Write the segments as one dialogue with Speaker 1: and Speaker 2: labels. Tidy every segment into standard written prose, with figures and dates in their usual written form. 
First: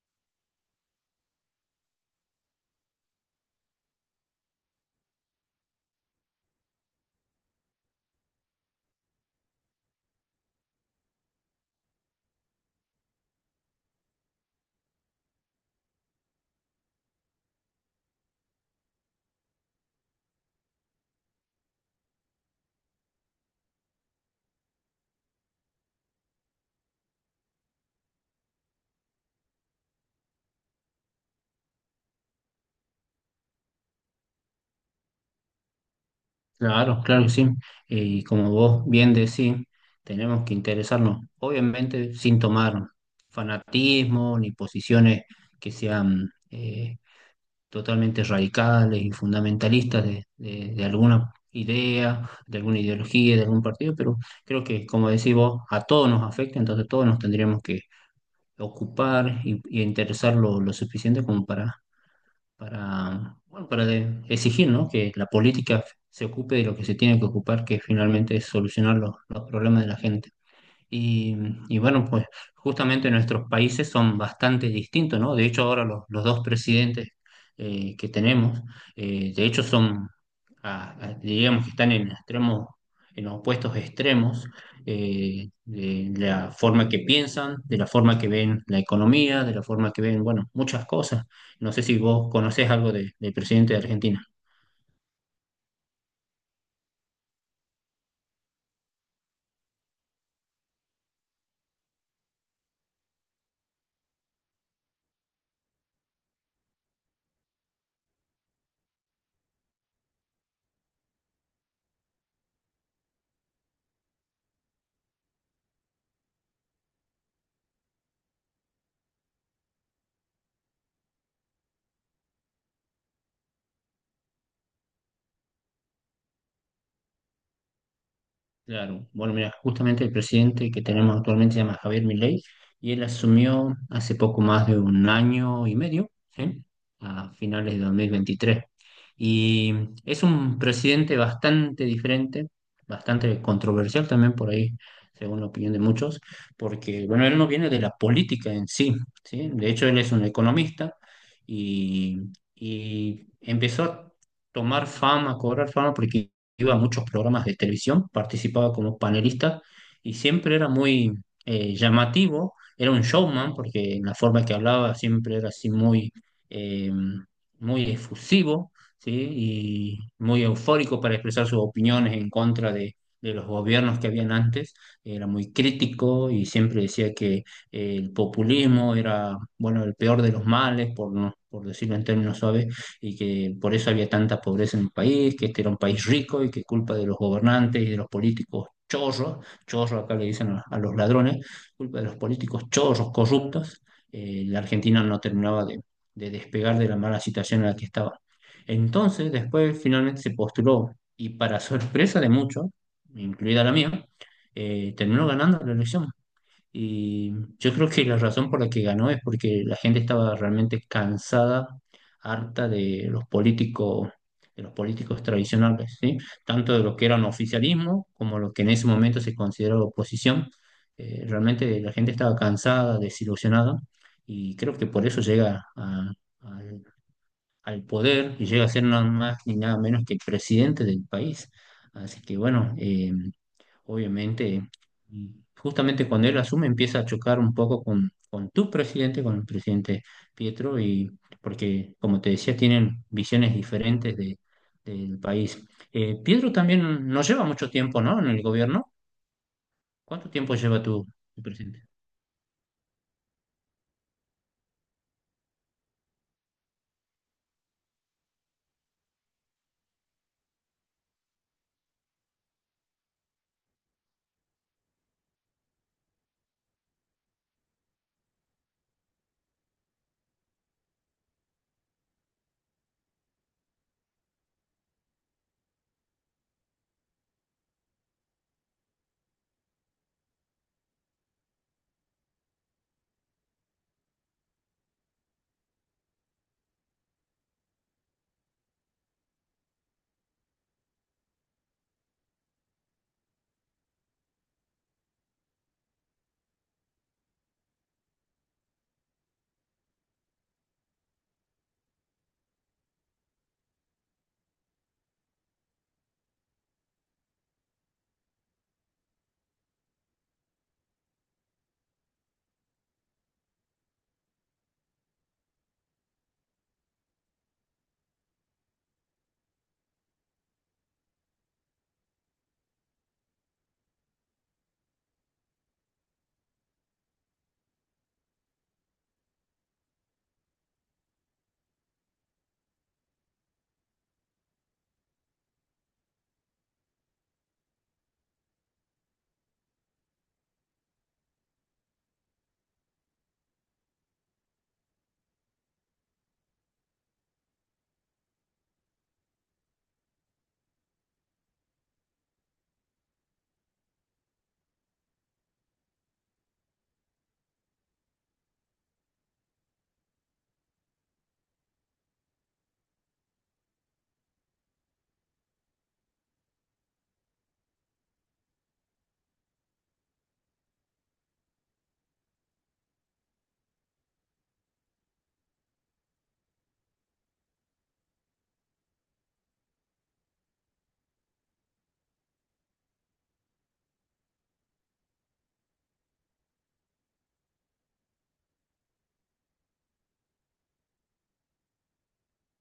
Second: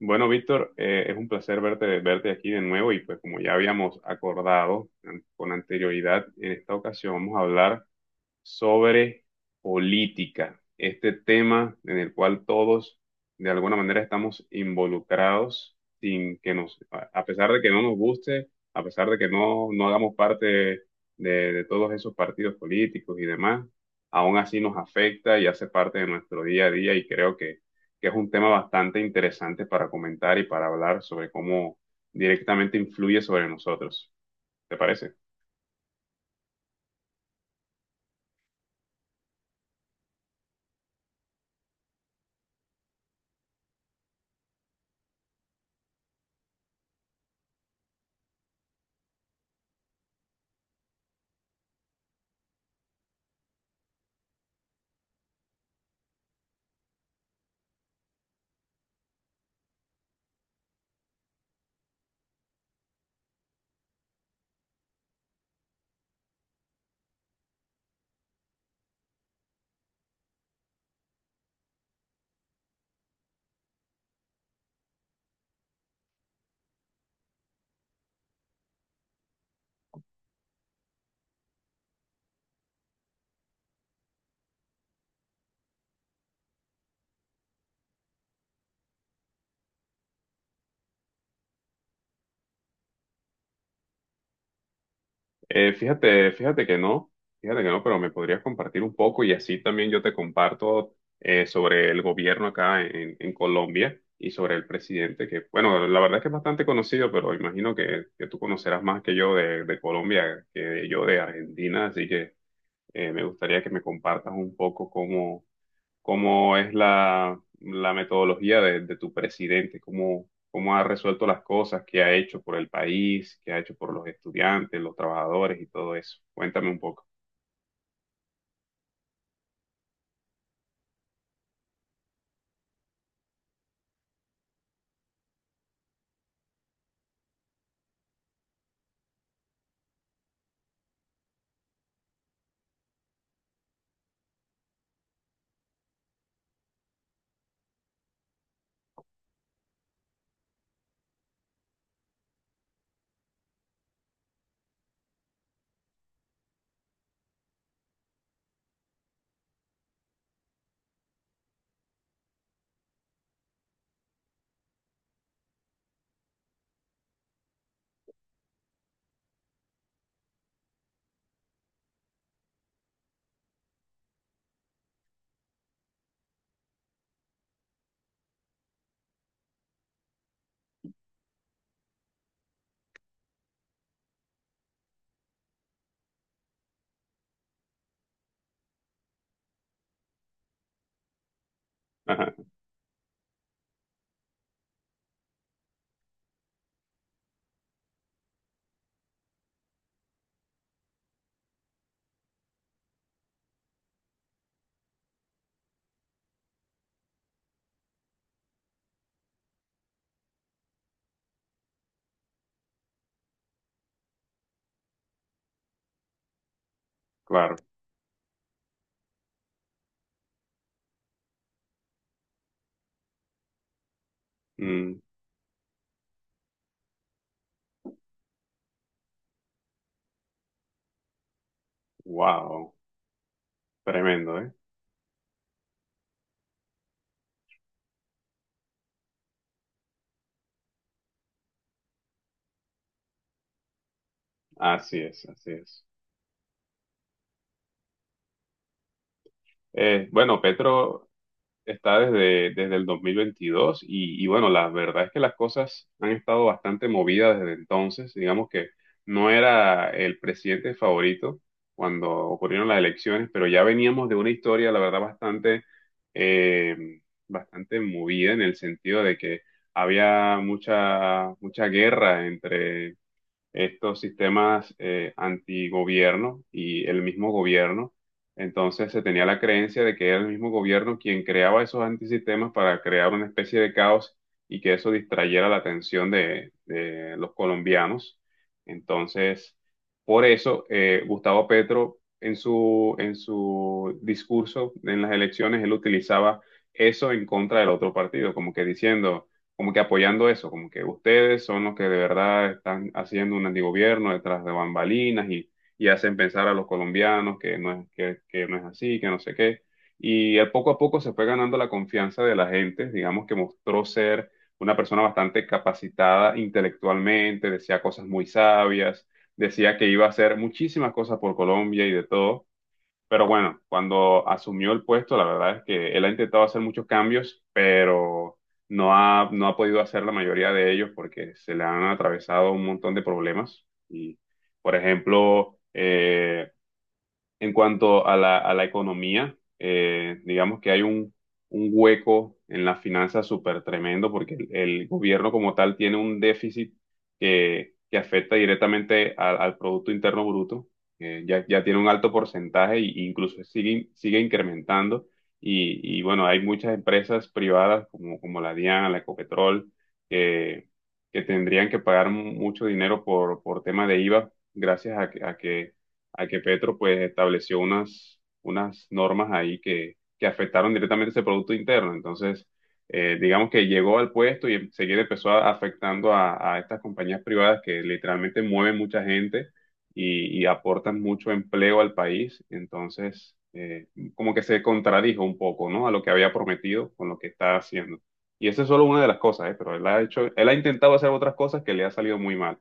Speaker 1: Bueno, Víctor, es un placer verte, verte aquí de nuevo y pues como ya habíamos acordado con anterioridad, en esta ocasión vamos a hablar sobre política, este tema en el cual todos de alguna manera estamos involucrados sin que nos, a pesar de que no nos guste, a pesar de que no hagamos parte de todos esos partidos políticos y demás, aún así nos afecta y hace parte de nuestro día a día y creo que es un tema bastante interesante para comentar y para hablar sobre cómo directamente influye sobre nosotros. ¿Te parece?
Speaker 2: Claro, claro que sí. Y como vos bien decís, tenemos que interesarnos, obviamente sin tomar fanatismo ni posiciones que sean totalmente radicales y fundamentalistas de alguna idea, de alguna ideología, de algún partido. Pero creo que, como decís vos, a todos nos afecta, entonces todos nos tendríamos que ocupar y interesar lo suficiente como para bueno, para exigir, ¿no?, que la política se ocupe de lo que se tiene que ocupar, que finalmente es solucionar los problemas de la gente. Y, y bueno, pues justamente nuestros países son bastante distintos, ¿no? De hecho, ahora los dos presidentes que tenemos, de hecho, digamos que están en extremos, en opuestos extremos, de la forma que piensan, de la forma que ven la economía, de la forma que ven, bueno, muchas cosas. No sé si vos conocés algo del presidente de Argentina.
Speaker 1: Fíjate, fíjate que no, pero me podrías compartir un poco y así también yo te comparto sobre el gobierno acá en Colombia y sobre el presidente, que bueno, la verdad es que es bastante conocido, pero imagino que tú conocerás más que yo de Colombia que yo de Argentina, así que me gustaría que me compartas un poco cómo cómo es la metodología de tu presidente, cómo, cómo ha resuelto las cosas, qué ha hecho por el país, qué ha hecho por los estudiantes, los trabajadores y todo eso. Cuéntame un poco.
Speaker 2: Claro, bueno, mira, justamente el presidente que tenemos actualmente se llama Javier Milei y él asumió hace poco más de un año y medio, ¿sí? A finales de 2023. Y es un presidente bastante diferente, bastante controversial también por ahí, según la opinión de muchos, porque, bueno, él no viene de la política en sí, ¿sí? De hecho, él es un economista y, y empezó a tomar fama, a cobrar fama, porque iba a muchos programas de televisión, participaba como panelista y siempre era muy llamativo, era un showman porque en la forma que hablaba siempre era así muy, eh, muy efusivo, ¿sí? Y muy eufórico para expresar sus opiniones en contra de los gobiernos que habían antes. Era muy crítico y siempre decía que el populismo era, bueno, el peor de los males, por, no, por decirlo en términos suaves, y que por eso había tanta pobreza en el país, que este era un país rico y que culpa de los gobernantes y de los políticos chorros, chorros acá le dicen a los ladrones, culpa de los políticos chorros corruptos, la Argentina no terminaba de despegar de la mala situación en la que estaba. Entonces, después finalmente se postuló y para sorpresa de muchos, incluida la mía, terminó ganando la elección. Y yo creo que la razón por la que ganó es porque la gente estaba realmente cansada, harta de los políticos tradicionales, ¿sí? Tanto de los que eran
Speaker 1: Claro.
Speaker 2: oficialismo como los que en ese momento se consideraba oposición. Realmente la gente estaba cansada, desilusionada, y creo que
Speaker 1: Mm,
Speaker 2: por eso llega al, al poder y llega a ser nada más ni nada menos que el presidente del país. Así que
Speaker 1: wow.
Speaker 2: bueno,
Speaker 1: Tremendo, ¿eh?
Speaker 2: obviamente, y justamente cuando él asume empieza a chocar un poco con tu presidente, con el presidente Pietro, y porque, como te decía, tienen visiones diferentes
Speaker 1: Así
Speaker 2: del
Speaker 1: es, así
Speaker 2: país.
Speaker 1: es.
Speaker 2: Pietro también no lleva mucho tiempo, ¿no?, en el gobierno. ¿Cuánto
Speaker 1: Bueno,
Speaker 2: tiempo lleva tu,
Speaker 1: Petro
Speaker 2: tu presidente?
Speaker 1: está desde, desde el 2022 y bueno, la verdad es que las cosas han estado bastante movidas desde entonces. Digamos que no era el presidente favorito cuando ocurrieron las elecciones, pero ya veníamos de una historia, la verdad, bastante, eh, bastante movida en el sentido de que había mucha, mucha guerra entre estos sistemas antigobierno y el mismo gobierno. Entonces se tenía la creencia de que era el mismo gobierno quien creaba esos antisistemas para crear una especie de caos y que eso distrayera la atención de los colombianos. Entonces, por eso Gustavo Petro en en su discurso en las elecciones, él utilizaba eso en contra del otro partido, como que diciendo como que apoyando eso, como que ustedes son los que de verdad están haciendo un antigobierno detrás de bambalinas y hacen pensar a los colombianos que no es así, que no sé qué. Y él poco a poco se fue ganando la confianza de la gente, digamos que mostró ser una persona bastante capacitada intelectualmente, decía cosas muy sabias, decía que iba a hacer muchísimas cosas por Colombia y de todo. Pero bueno, cuando asumió el puesto, la verdad es que él ha intentado hacer muchos cambios, pero no ha podido hacer la mayoría de ellos porque se le han atravesado un montón de problemas. Y, por ejemplo, en cuanto a a la economía, digamos que hay un hueco en las finanzas súper tremendo porque el gobierno como tal tiene un déficit que afecta directamente al Producto Interno Bruto. Ya tiene un alto porcentaje e incluso sigue, sigue incrementando. Y bueno, hay muchas empresas privadas como la DIAN, la Ecopetrol, que, que tendrían que pagar mucho dinero por tema de IVA gracias a que Petro pues estableció unas, unas normas ahí que afectaron directamente ese Producto Interno. Entonces, digamos que llegó al puesto y enseguida afectando a estas compañías privadas que literalmente mueven mucha gente y aportan mucho empleo al país. Entonces, como que se contradijo un poco, ¿no? A lo que había prometido con lo que está haciendo. Y esa es solo una de las cosas, ¿eh? Pero él ha hecho, él ha intentado hacer otras cosas que le ha salido muy mal.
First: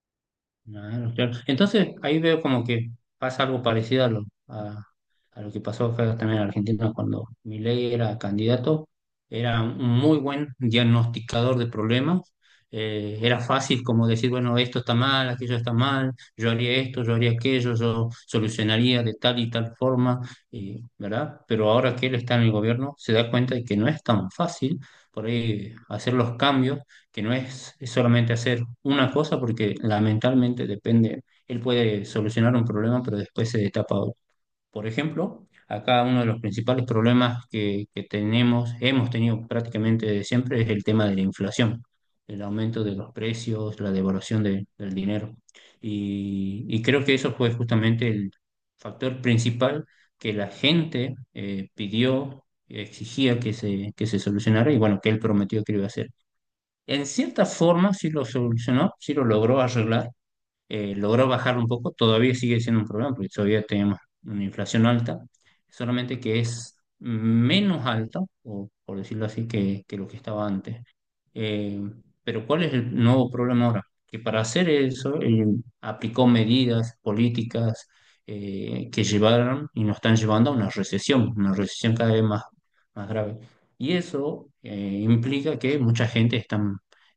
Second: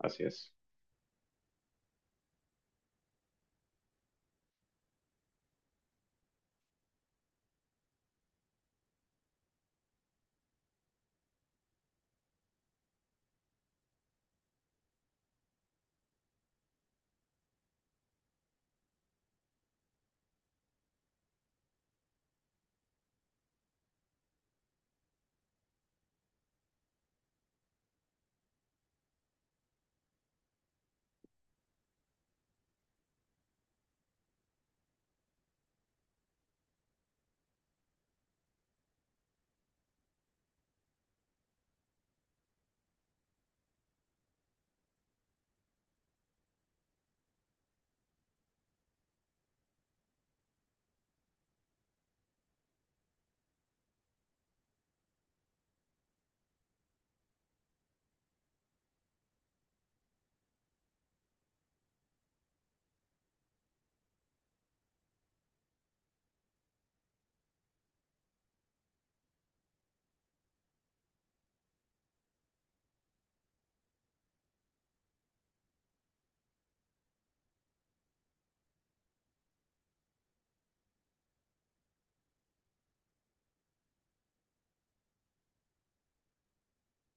Speaker 1: Así es.
Speaker 2: Claro, claro. Entonces ahí veo como que pasa algo parecido a lo que pasó acá también en Argentina cuando Milei era candidato. Era un muy buen diagnosticador de problemas. Era fácil como decir, bueno, esto está mal, aquello está mal, yo haría esto, yo haría aquello, yo solucionaría de tal y tal forma, ¿verdad? Pero ahora que él está en el gobierno, se da cuenta de que no es tan fácil por ahí hacer los cambios, que no es, es solamente hacer una cosa, porque lamentablemente depende, él puede solucionar un problema, pero después se destapa otro. Por ejemplo, acá uno de los principales problemas que tenemos, hemos tenido prácticamente desde siempre, es el tema de la inflación, el aumento de los precios, la devaluación del dinero. Y creo que eso fue justamente el factor principal que la gente pidió, exigía que que se solucionara y bueno, que él prometió que lo iba a hacer. En cierta forma sí lo solucionó, sí lo logró arreglar, logró bajar un poco, todavía sigue siendo un problema porque todavía tenemos una inflación alta, solamente que es menos alta, o por decirlo así, que lo que estaba antes. Eh, pero ¿cuál es el nuevo problema ahora? Que para hacer eso, él aplicó medidas políticas que llevaron y nos están llevando a una recesión cada vez más, más grave. Y eso implica que mucha gente está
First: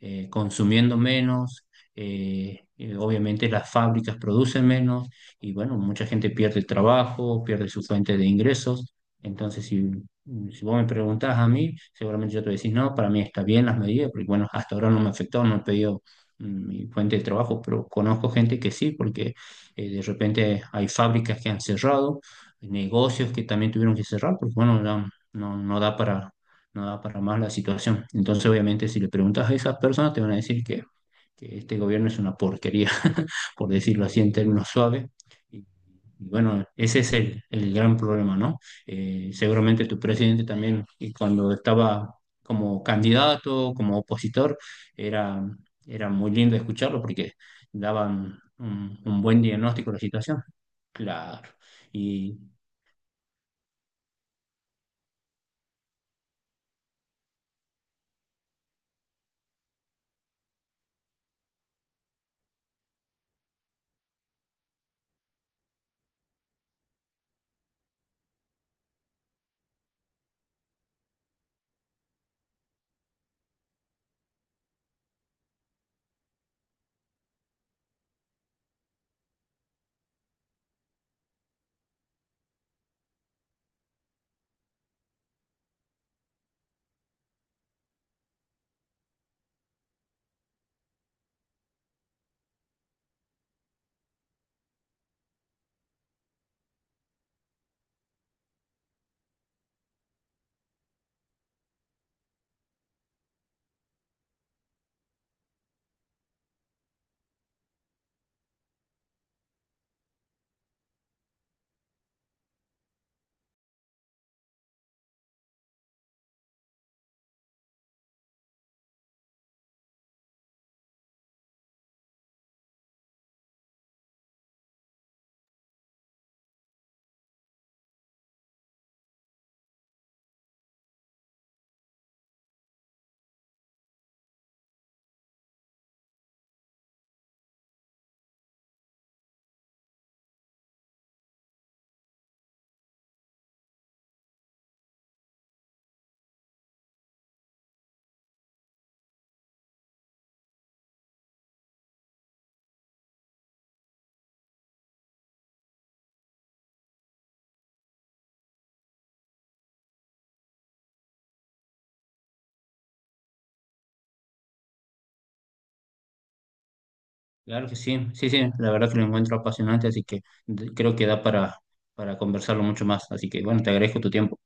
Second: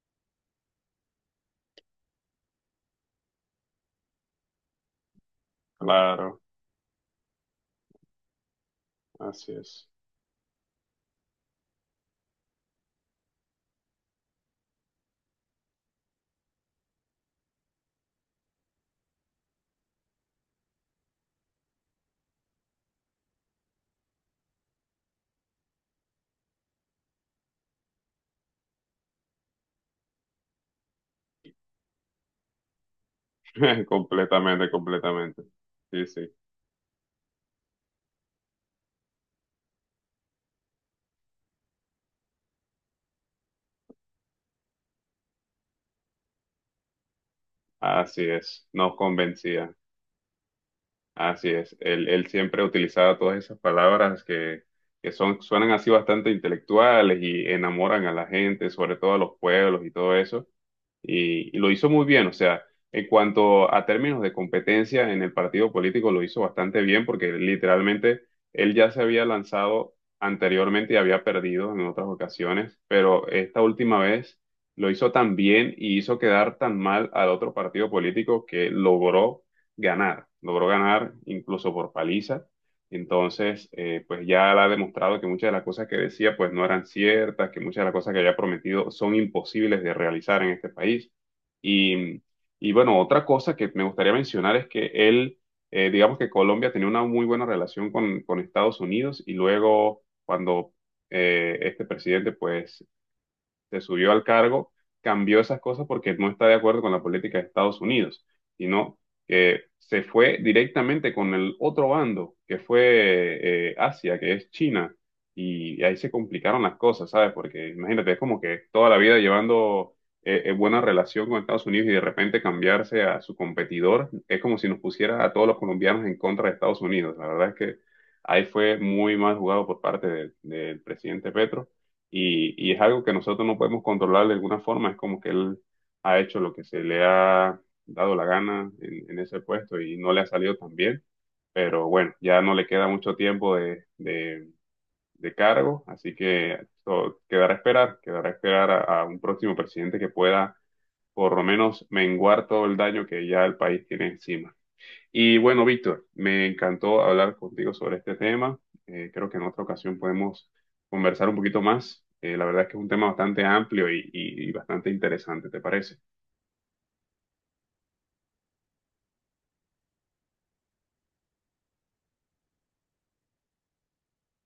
Speaker 2: consumiendo menos, obviamente las fábricas producen menos y bueno, mucha gente
Speaker 1: Claro,
Speaker 2: pierde el trabajo, pierde su fuente de ingresos.
Speaker 1: así
Speaker 2: Entonces,
Speaker 1: es.
Speaker 2: si vos me preguntás a mí, seguramente yo te voy a decir, no, para mí está bien las medidas, porque bueno, hasta ahora no me afectó, no he pedido mi fuente de trabajo, pero conozco gente que sí, porque de repente hay fábricas que han cerrado, negocios que también tuvieron que cerrar, porque bueno, no da para, no da para más la situación. Entonces, obviamente, si le preguntas a esas personas, te van a decir que este gobierno es una porquería, por decirlo así en términos
Speaker 1: Completamente,
Speaker 2: suaves.
Speaker 1: completamente.
Speaker 2: Y,
Speaker 1: Sí,
Speaker 2: y
Speaker 1: sí,
Speaker 2: bueno, ese es el gran problema, ¿no? Seguramente tu presidente también, y cuando estaba como candidato, como opositor, era, era muy lindo escucharlo porque
Speaker 1: así
Speaker 2: daban
Speaker 1: es, nos
Speaker 2: un buen
Speaker 1: convencía,
Speaker 2: diagnóstico de la situación.
Speaker 1: así
Speaker 2: Claro.
Speaker 1: es. Él
Speaker 2: Y
Speaker 1: siempre utilizaba todas esas palabras que son, suenan así bastante intelectuales y enamoran a la gente, sobre todo a los pueblos y todo eso, y lo hizo muy bien. O sea, en cuanto a términos de competencia en el partido político, lo hizo bastante bien porque literalmente él ya se había lanzado anteriormente y había perdido en otras ocasiones, pero esta última vez lo hizo tan bien y hizo quedar tan mal al otro partido político que logró ganar incluso por paliza. Entonces, pues ya él ha demostrado que muchas de las cosas que decía pues no eran ciertas, que muchas de las cosas que había prometido son imposibles de realizar en este país. Y, y bueno, otra cosa que me gustaría mencionar es que él, digamos que Colombia tenía una muy buena relación con Estados Unidos y luego cuando este presidente pues se subió al cargo, cambió esas cosas porque no está de acuerdo con la política de Estados Unidos, sino que se fue directamente con el otro bando, que fue Asia, que es China, y ahí se complicaron las cosas, ¿sabes? Porque imagínate, es como que toda la vida llevando buena relación con Estados Unidos y de repente cambiarse a su competidor, es como si nos pusiera a todos los colombianos en contra de Estados Unidos. La verdad es que ahí fue muy mal jugado por parte del presidente Petro y es algo que nosotros no podemos controlar de alguna forma, es como que él ha hecho lo que se le ha dado la gana en ese puesto y no le ha salido tan bien, pero bueno, ya no le queda mucho tiempo de cargo, así que quedará a esperar a un próximo presidente que pueda por lo menos menguar todo el daño que ya el país tiene encima. Y bueno, Víctor, me encantó hablar contigo sobre este tema. Creo que en otra ocasión podemos conversar un poquito más. La verdad es que es un tema bastante amplio y, y bastante interesante, ¿te parece?
Speaker 2: claro que sí, sí, sí, la verdad que lo encuentro apasionante, así que creo que da para conversarlo mucho más. Así que bueno, te agradezco tu tiempo.